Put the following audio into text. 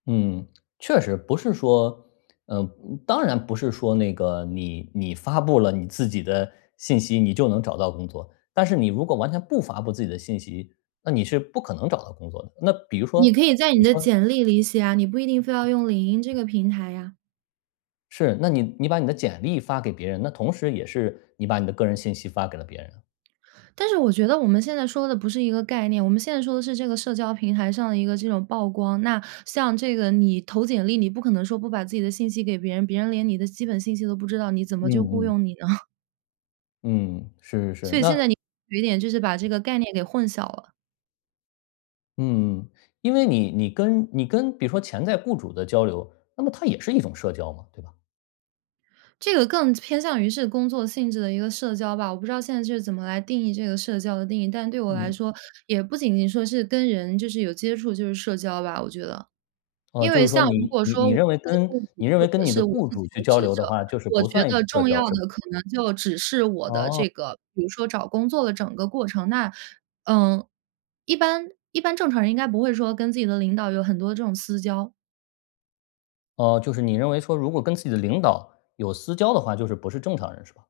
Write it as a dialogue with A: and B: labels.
A: 嗯，确实，不是说，呃，当然不是说那个，你你发布了你自己的信息，你就能找到工作，但是你如果完全不发布自己的信息，那你是不可能找到工作的。那比如说
B: 你可以
A: 你
B: 在你的
A: 说。
B: 简历里写啊，你不一定非要用领英这个平台呀。
A: 是，那你你把你的简历发给别人，那同时也是你把你的个人信息发给了别人。
B: 但是我觉得我们现在说的不是一个概念，我们现在说的是这个社交平台上的一个这种曝光。那像这个你投简历，你不可能说不把自己的信息给别人，别人连你的基本信息都不知道，你怎么就雇
A: 嗯，嗯。
B: 佣你呢？
A: 嗯，是是是，
B: 所以现
A: 那
B: 在你有一点，就是把这个概念给混淆了。
A: 嗯，因为你你跟你跟比如说潜在雇主的交流，那么它也是一种社交嘛，对吧？
B: 这个更偏向于是工作性质的一个社交吧，我不知道现在是怎么来定义这个社交的定义，但对我来
A: 嗯。
B: 说，也不仅仅说是跟人就是有接触就是社交吧，我觉得。
A: 哦，
B: 因
A: 就
B: 为
A: 是说
B: 像如
A: 你
B: 果
A: 你
B: 说
A: 你
B: 我
A: 认为
B: 是
A: 跟
B: 雇主
A: 你认
B: 或
A: 为跟
B: 者
A: 你的
B: 是我
A: 雇
B: 自己是
A: 主去
B: 求
A: 交
B: 职
A: 流的
B: 者，
A: 话，就是
B: 我
A: 不
B: 觉
A: 算
B: 得
A: 社
B: 重要
A: 交，是吧？
B: 的可能就只是我的
A: 哦。
B: 这个比如说找工作的整个过程。那嗯，一般一般正常人应该不会说跟自己的领导有很多这种私交。
A: 呃，就是你认为说，如果跟自己的领导有私交的话，就是不是正常人，是吧？